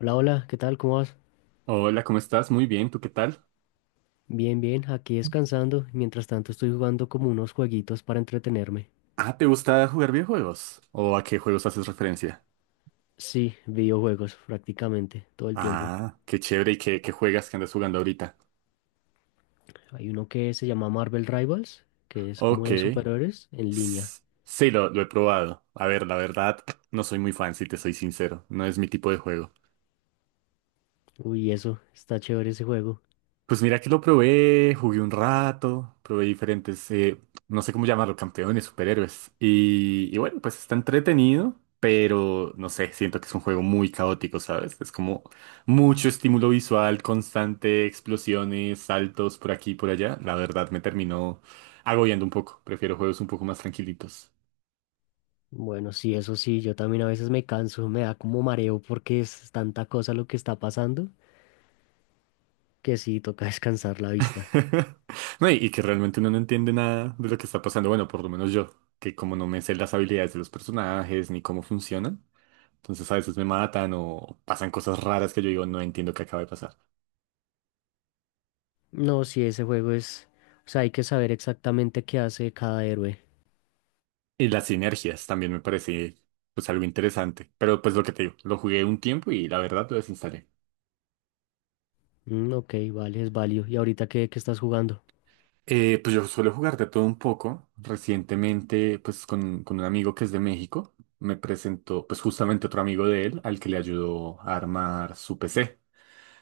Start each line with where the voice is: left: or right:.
left: Hola, hola, ¿qué tal? ¿Cómo vas?
right: Hola, ¿cómo estás? Muy bien, ¿tú qué tal?
left: Bien, bien, aquí descansando. Mientras tanto estoy jugando como unos jueguitos para entretenerme.
right: Ah, ¿te gusta jugar videojuegos? ¿O a qué juegos haces referencia?
left: Sí, videojuegos prácticamente todo el tiempo.
right: Ah, qué chévere y qué juegas que andas jugando ahorita.
left: Hay uno que se llama Marvel Rivals, que es como
right: Ok.
left: de superhéroes en línea.
right: S- Sí, lo he probado. A ver, la verdad, no soy muy fan, si te soy sincero. No es mi tipo de juego.
left: Uy, eso, está chévere ese juego.
right: Pues mira que lo probé, jugué un rato, probé diferentes, no sé cómo llamarlo, campeones, superhéroes. Y bueno, pues está entretenido, pero no sé, siento que es un juego muy caótico, ¿sabes? Es como mucho estímulo visual, constante, explosiones, saltos por aquí y por allá. La verdad me terminó agobiando un poco. Prefiero juegos un poco más tranquilitos.
left: Bueno, sí, eso sí, yo también a veces me canso, me da como mareo porque es tanta cosa lo que está pasando que sí, toca descansar la vista.
right: No, y que realmente uno no entiende nada de lo que está pasando. Bueno, por lo menos yo, que como no me sé las habilidades de los personajes ni cómo funcionan. Entonces a veces me matan o pasan cosas raras que yo digo, no entiendo qué acaba de pasar.
left: No, sí, ese juego es... O sea, hay que saber exactamente qué hace cada héroe.
right: Y las sinergias también me parece pues algo interesante. Pero pues lo que te digo, lo jugué un tiempo y la verdad lo desinstalé.
left: Mm, ok, vale, es válido. ¿Y ahorita qué, qué estás jugando?
right: Pues yo suelo jugar de todo un poco. Recientemente pues con un amigo que es de México me presentó pues justamente otro amigo de él al que le ayudó a armar su PC.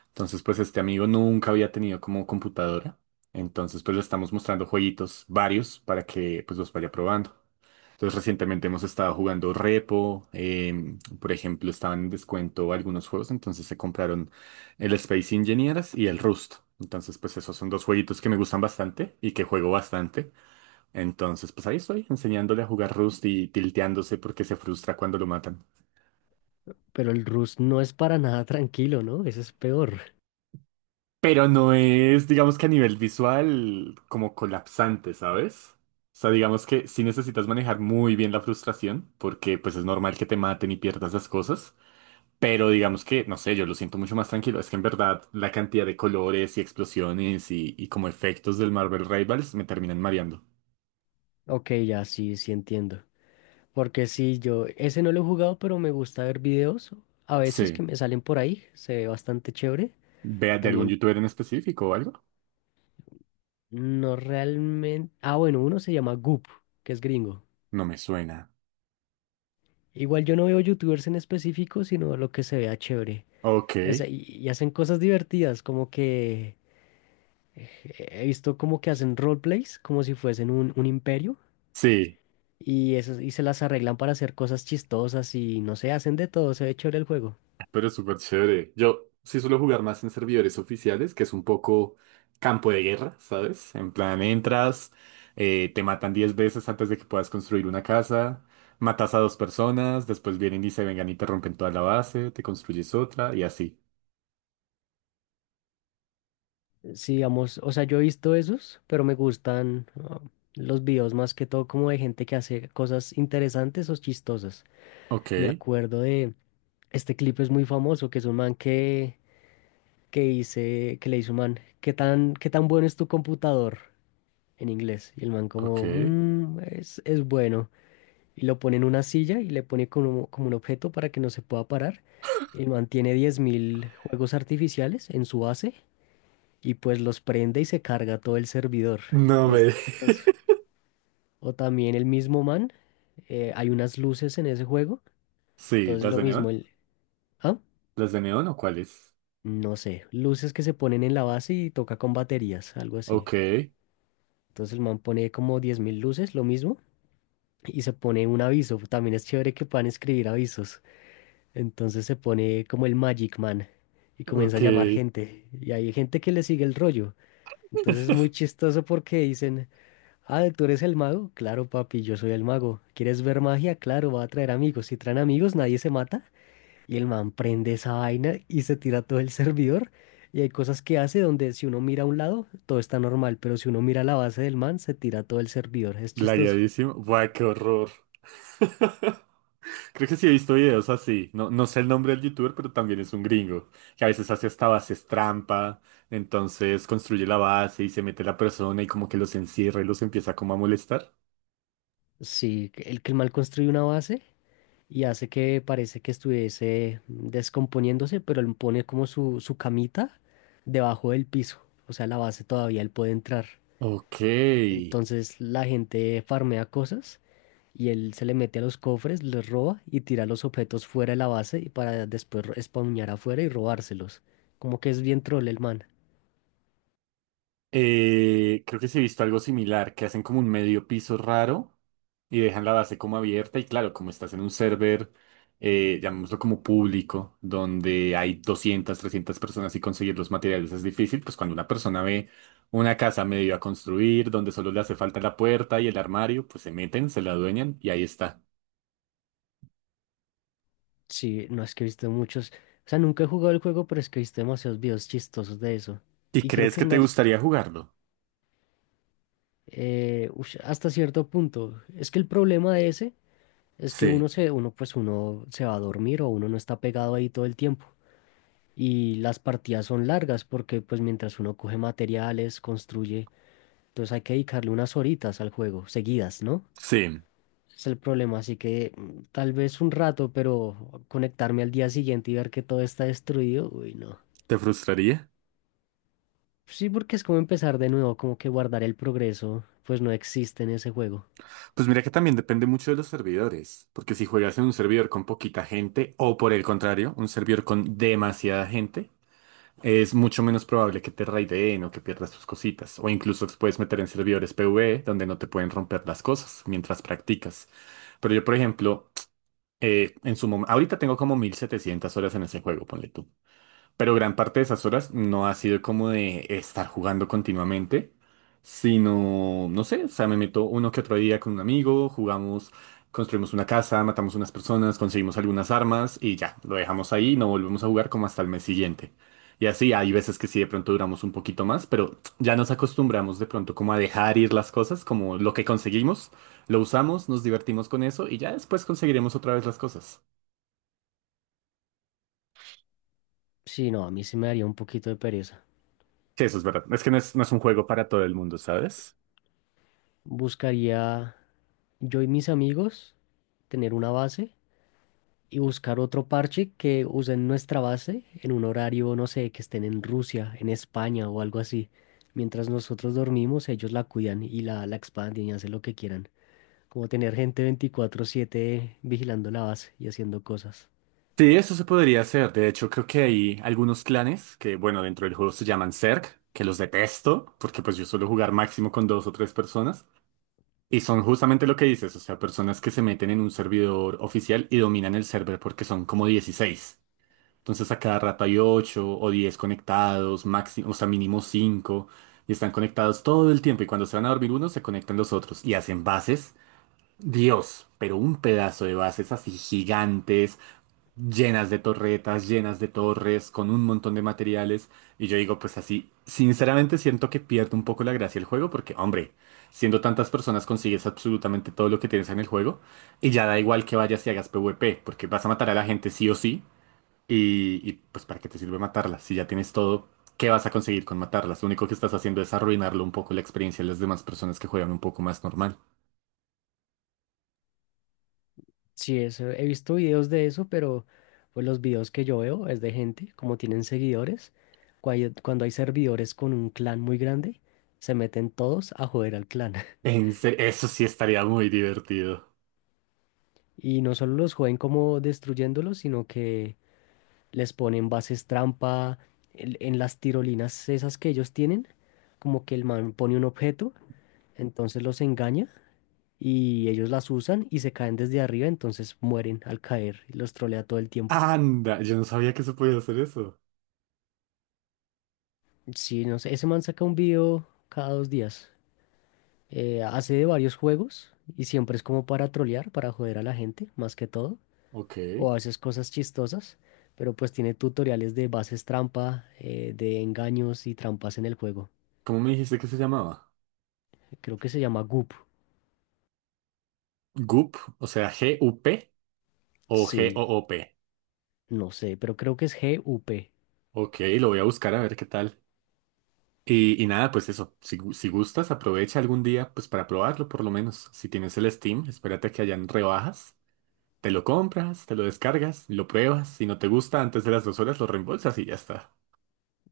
right: Entonces pues este amigo nunca había tenido como computadora. Entonces pues le estamos mostrando jueguitos varios para que pues los vaya probando. Entonces, recientemente hemos estado jugando Repo, por ejemplo, estaban en descuento algunos juegos, entonces se compraron el Space Engineers y el Rust. Entonces, pues esos son dos jueguitos que me gustan bastante y que juego bastante. Entonces, pues ahí estoy enseñándole a jugar Rust y tilteándose porque se frustra cuando lo matan.
left: Pero el Rust no es para nada tranquilo, ¿no? Ese es peor.
right: Pero no es, digamos que a nivel visual, como colapsante, ¿sabes? O sea, digamos que sí necesitas manejar muy bien la frustración, porque pues es normal que te maten y pierdas las cosas. Pero digamos que, no sé, yo lo siento mucho más tranquilo. Es que en verdad la cantidad de colores y explosiones y como efectos del Marvel Rivals me terminan mareando.
left: Ok, ya sí, sí entiendo. Porque sí, yo ese no lo he jugado, pero me gusta ver videos a veces que
right: Sí.
left: me salen por ahí. Se ve bastante chévere.
right: ¿Vea de algún
left: También
right: youtuber en específico o algo?
left: no realmente... Ah, bueno, uno se llama Goop, que es gringo.
right: No me suena.
left: Igual yo no veo youtubers en específico, sino lo que se vea chévere. Y,
right: Ok.
left: y hacen cosas divertidas, como que... eh, he visto como que hacen roleplays, como si fuesen un imperio.
right: Sí.
left: Y, eso, y se las arreglan para hacer cosas chistosas y no sé, hacen de todo, se ve chévere el juego.
right: Pero es súper chévere. Yo sí suelo jugar más en servidores oficiales, que es un poco campo de guerra, ¿sabes? En plan, entras, te matan 10 veces antes de que puedas construir una casa, matas a dos personas, después vienen y se vengan y te rompen toda la base, te construyes otra y así.
left: Sí, vamos, o sea, yo he visto esos, pero me gustan los videos más que todo como de gente que hace cosas interesantes o chistosas.
right: Ok,
left: Me acuerdo de, este clip es muy famoso, que es un man que dice, que le dice un man, qué tan bueno es tu computador? En inglés. Y el man como,
right: ok.
left: "Mm, es bueno". Y lo pone en una silla y le pone como, como un objeto para que no se pueda parar. Él mantiene 10.000 juegos artificiales en su base y pues los prende y se carga todo el servidor.
right: No
left: Y es
right: me...
left: chistoso. O también el mismo man, hay unas luces en ese juego,
right: Sí,
left: entonces
right: ¿las
left: lo
right: de
left: mismo,
right: neón?
left: el... ¿Ah?
right: ¿Las de neón o cuáles?
left: No sé, luces que se ponen en la base y toca con baterías, algo así.
right: Ok,
left: Entonces el man pone como 10.000 luces, lo mismo, y se pone un aviso. También es chévere que puedan escribir avisos. Entonces se pone como el Magic Man y comienza
right: ok.
left: a llamar gente. Y hay gente que le sigue el rollo. Entonces es muy chistoso porque dicen, ah, ¿tú eres el mago? Claro, papi, yo soy el mago. ¿Quieres ver magia? Claro, va a traer amigos. Si traen amigos, nadie se mata. Y el man prende esa vaina y se tira todo el servidor. Y hay cosas que hace donde si uno mira a un lado, todo está normal, pero si uno mira la base del man, se tira todo el servidor. Es chistoso.
right: Lagueadísimo. Buah, qué horror. Creo que sí he visto videos así. No, no sé el nombre del youtuber, pero también es un gringo, que a veces hace hasta bases trampa, entonces construye la base y se mete la persona y como que los encierra y los empieza como a molestar.
left: Sí, el que el mal construye una base y hace que parece que estuviese descomponiéndose, pero él pone como su camita debajo del piso, o sea, la base todavía él puede entrar.
right: Ok.
left: Entonces la gente farmea cosas y él se le mete a los cofres, les roba y tira los objetos fuera de la base y para después spawnear afuera y robárselos. Como que es bien troll el man.
right: Creo que sí he visto algo similar, que hacen como un medio piso raro y dejan la base como abierta y claro, como estás en un server, llamémoslo como público, donde hay 200 300 personas y conseguir los materiales es difícil, pues cuando una persona ve una casa medio a construir, donde solo le hace falta la puerta y el armario, pues se meten, se la adueñan y ahí está.
left: Sí, no es que he visto muchos, o sea, nunca he jugado el juego, pero es que he visto demasiados videos chistosos de eso.
right: ¿Y
left: Y creo
right: crees
left: que
right: que
left: es
right: te
left: más...
right: gustaría jugarlo?
left: Ush, hasta cierto punto. Es que el problema de ese es que
right: Sí,
left: pues uno se va a dormir o uno no está pegado ahí todo el tiempo. Y las partidas son largas porque pues mientras uno coge materiales, construye, entonces hay que dedicarle unas horitas al juego, seguidas, ¿no?
right: sí,
left: Es el problema, así que tal vez un rato, pero conectarme al día siguiente y ver que todo está destruido, uy, no.
right: ¿te frustraría?
left: Sí, porque es como empezar de nuevo, como que guardar el progreso, pues no existe en ese juego.
right: Pues mira que también depende mucho de los servidores, porque si juegas en un servidor con poquita gente o por el contrario, un servidor con demasiada gente, es mucho menos probable que te raideen o que pierdas tus cositas, o incluso te puedes meter en servidores PvE donde no te pueden romper las cosas mientras practicas. Pero yo, por ejemplo, en su momento, ahorita tengo como 1.700 horas en ese juego, ponle tú. Pero gran parte de esas horas no ha sido como de estar jugando continuamente, sino, no sé, o sea, me meto uno que otro día con un amigo, jugamos, construimos una casa, matamos unas personas, conseguimos algunas armas y ya, lo dejamos ahí y no volvemos a jugar como hasta el mes siguiente. Y así, hay veces que sí, de pronto duramos un poquito más, pero ya nos acostumbramos de pronto como a dejar ir las cosas, como lo que conseguimos, lo usamos, nos divertimos con eso y ya después conseguiremos otra vez las cosas.
left: Sí, no, a mí sí me daría un poquito de pereza.
right: Sí, eso es verdad. Es que no es, no es un juego para todo el mundo, ¿sabes?
left: Buscaría yo y mis amigos tener una base y buscar otro parche que usen nuestra base en un horario, no sé, que estén en Rusia, en España o algo así. Mientras nosotros dormimos, ellos la cuidan y la expanden y hacen lo que quieran. Como tener gente 24/7 vigilando la base y haciendo cosas.
right: Sí, eso se podría hacer. De hecho, creo que hay algunos clanes que, bueno, dentro del juego se llaman Zerg, que los detesto, porque pues yo suelo jugar máximo con dos o tres personas. Y son justamente lo que dices, o sea, personas que se meten en un servidor oficial y dominan el server porque son como 16. Entonces a cada rato hay 8 o 10 conectados, máximo, o sea, mínimo 5 y están conectados todo el tiempo. Y cuando se van a dormir unos, se conectan los otros y hacen bases. Dios, pero un pedazo de bases así gigantes llenas de torretas, llenas de torres, con un montón de materiales. Y yo digo, pues así, sinceramente siento que pierdo un poco la gracia el juego porque, hombre, siendo tantas personas consigues absolutamente todo lo que tienes en el juego y ya da igual que vayas y hagas PvP, porque vas a matar a la gente sí o sí y, pues ¿para qué te sirve matarla? Si ya tienes todo, ¿qué vas a conseguir con matarlas? Lo único que estás haciendo es arruinarlo un poco la experiencia de las demás personas que juegan un poco más normal.
left: Sí, eso, he visto videos de eso, pero pues los videos que yo veo es de gente, como tienen seguidores, cuando hay servidores con un clan muy grande, se meten todos a joder al clan.
right: Eso sí estaría muy divertido.
left: Y no solo los joden como destruyéndolos, sino que les ponen bases trampa en las tirolinas esas que ellos tienen, como que el man pone un objeto, entonces los engaña y ellos las usan y se caen desde arriba, entonces mueren al caer y los trolea todo el tiempo.
right: Anda, yo no sabía que se podía hacer eso.
left: Sí, no sé, ese man saca un video cada dos días. Hace de varios juegos y siempre es como para trolear, para joder a la gente, más que todo.
right: Ok.
left: O a veces cosas chistosas, pero pues tiene tutoriales de bases trampa, de engaños y trampas en el juego.
right: ¿Cómo me dijiste que se llamaba?
left: Creo que se llama Goop.
right: Goop, o sea, GUP o
left: Sí,
right: GOOP.
left: no sé, pero creo que es G-U-P.
right: Ok, lo voy a buscar a ver qué tal. Y nada, pues eso, si gustas, aprovecha algún día, pues para probarlo por lo menos. Si tienes el Steam, espérate a que hayan rebajas, te lo compras, te lo descargas, lo pruebas. Si no te gusta, antes de las 2 horas lo reembolsas y ya está.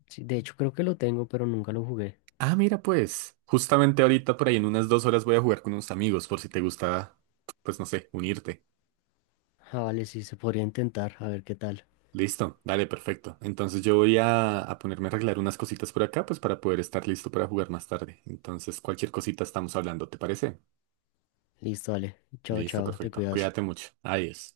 left: Sí, de hecho, creo que lo tengo, pero nunca lo jugué.
right: Ah, mira, pues, justamente ahorita por ahí en unas 2 horas voy a jugar con unos amigos, por si te gusta, pues no sé, unirte.
left: Ah, vale, sí, se podría intentar, a ver qué tal.
right: Listo, dale, perfecto. Entonces yo voy a ponerme a arreglar unas cositas por acá, pues para poder estar listo para jugar más tarde. Entonces cualquier cosita estamos hablando, ¿te parece?
left: Listo, vale. Chao,
right: Listo,
left: chao, te
right: perfecto.
left: cuidas.
right: Cuídate mucho. Adiós.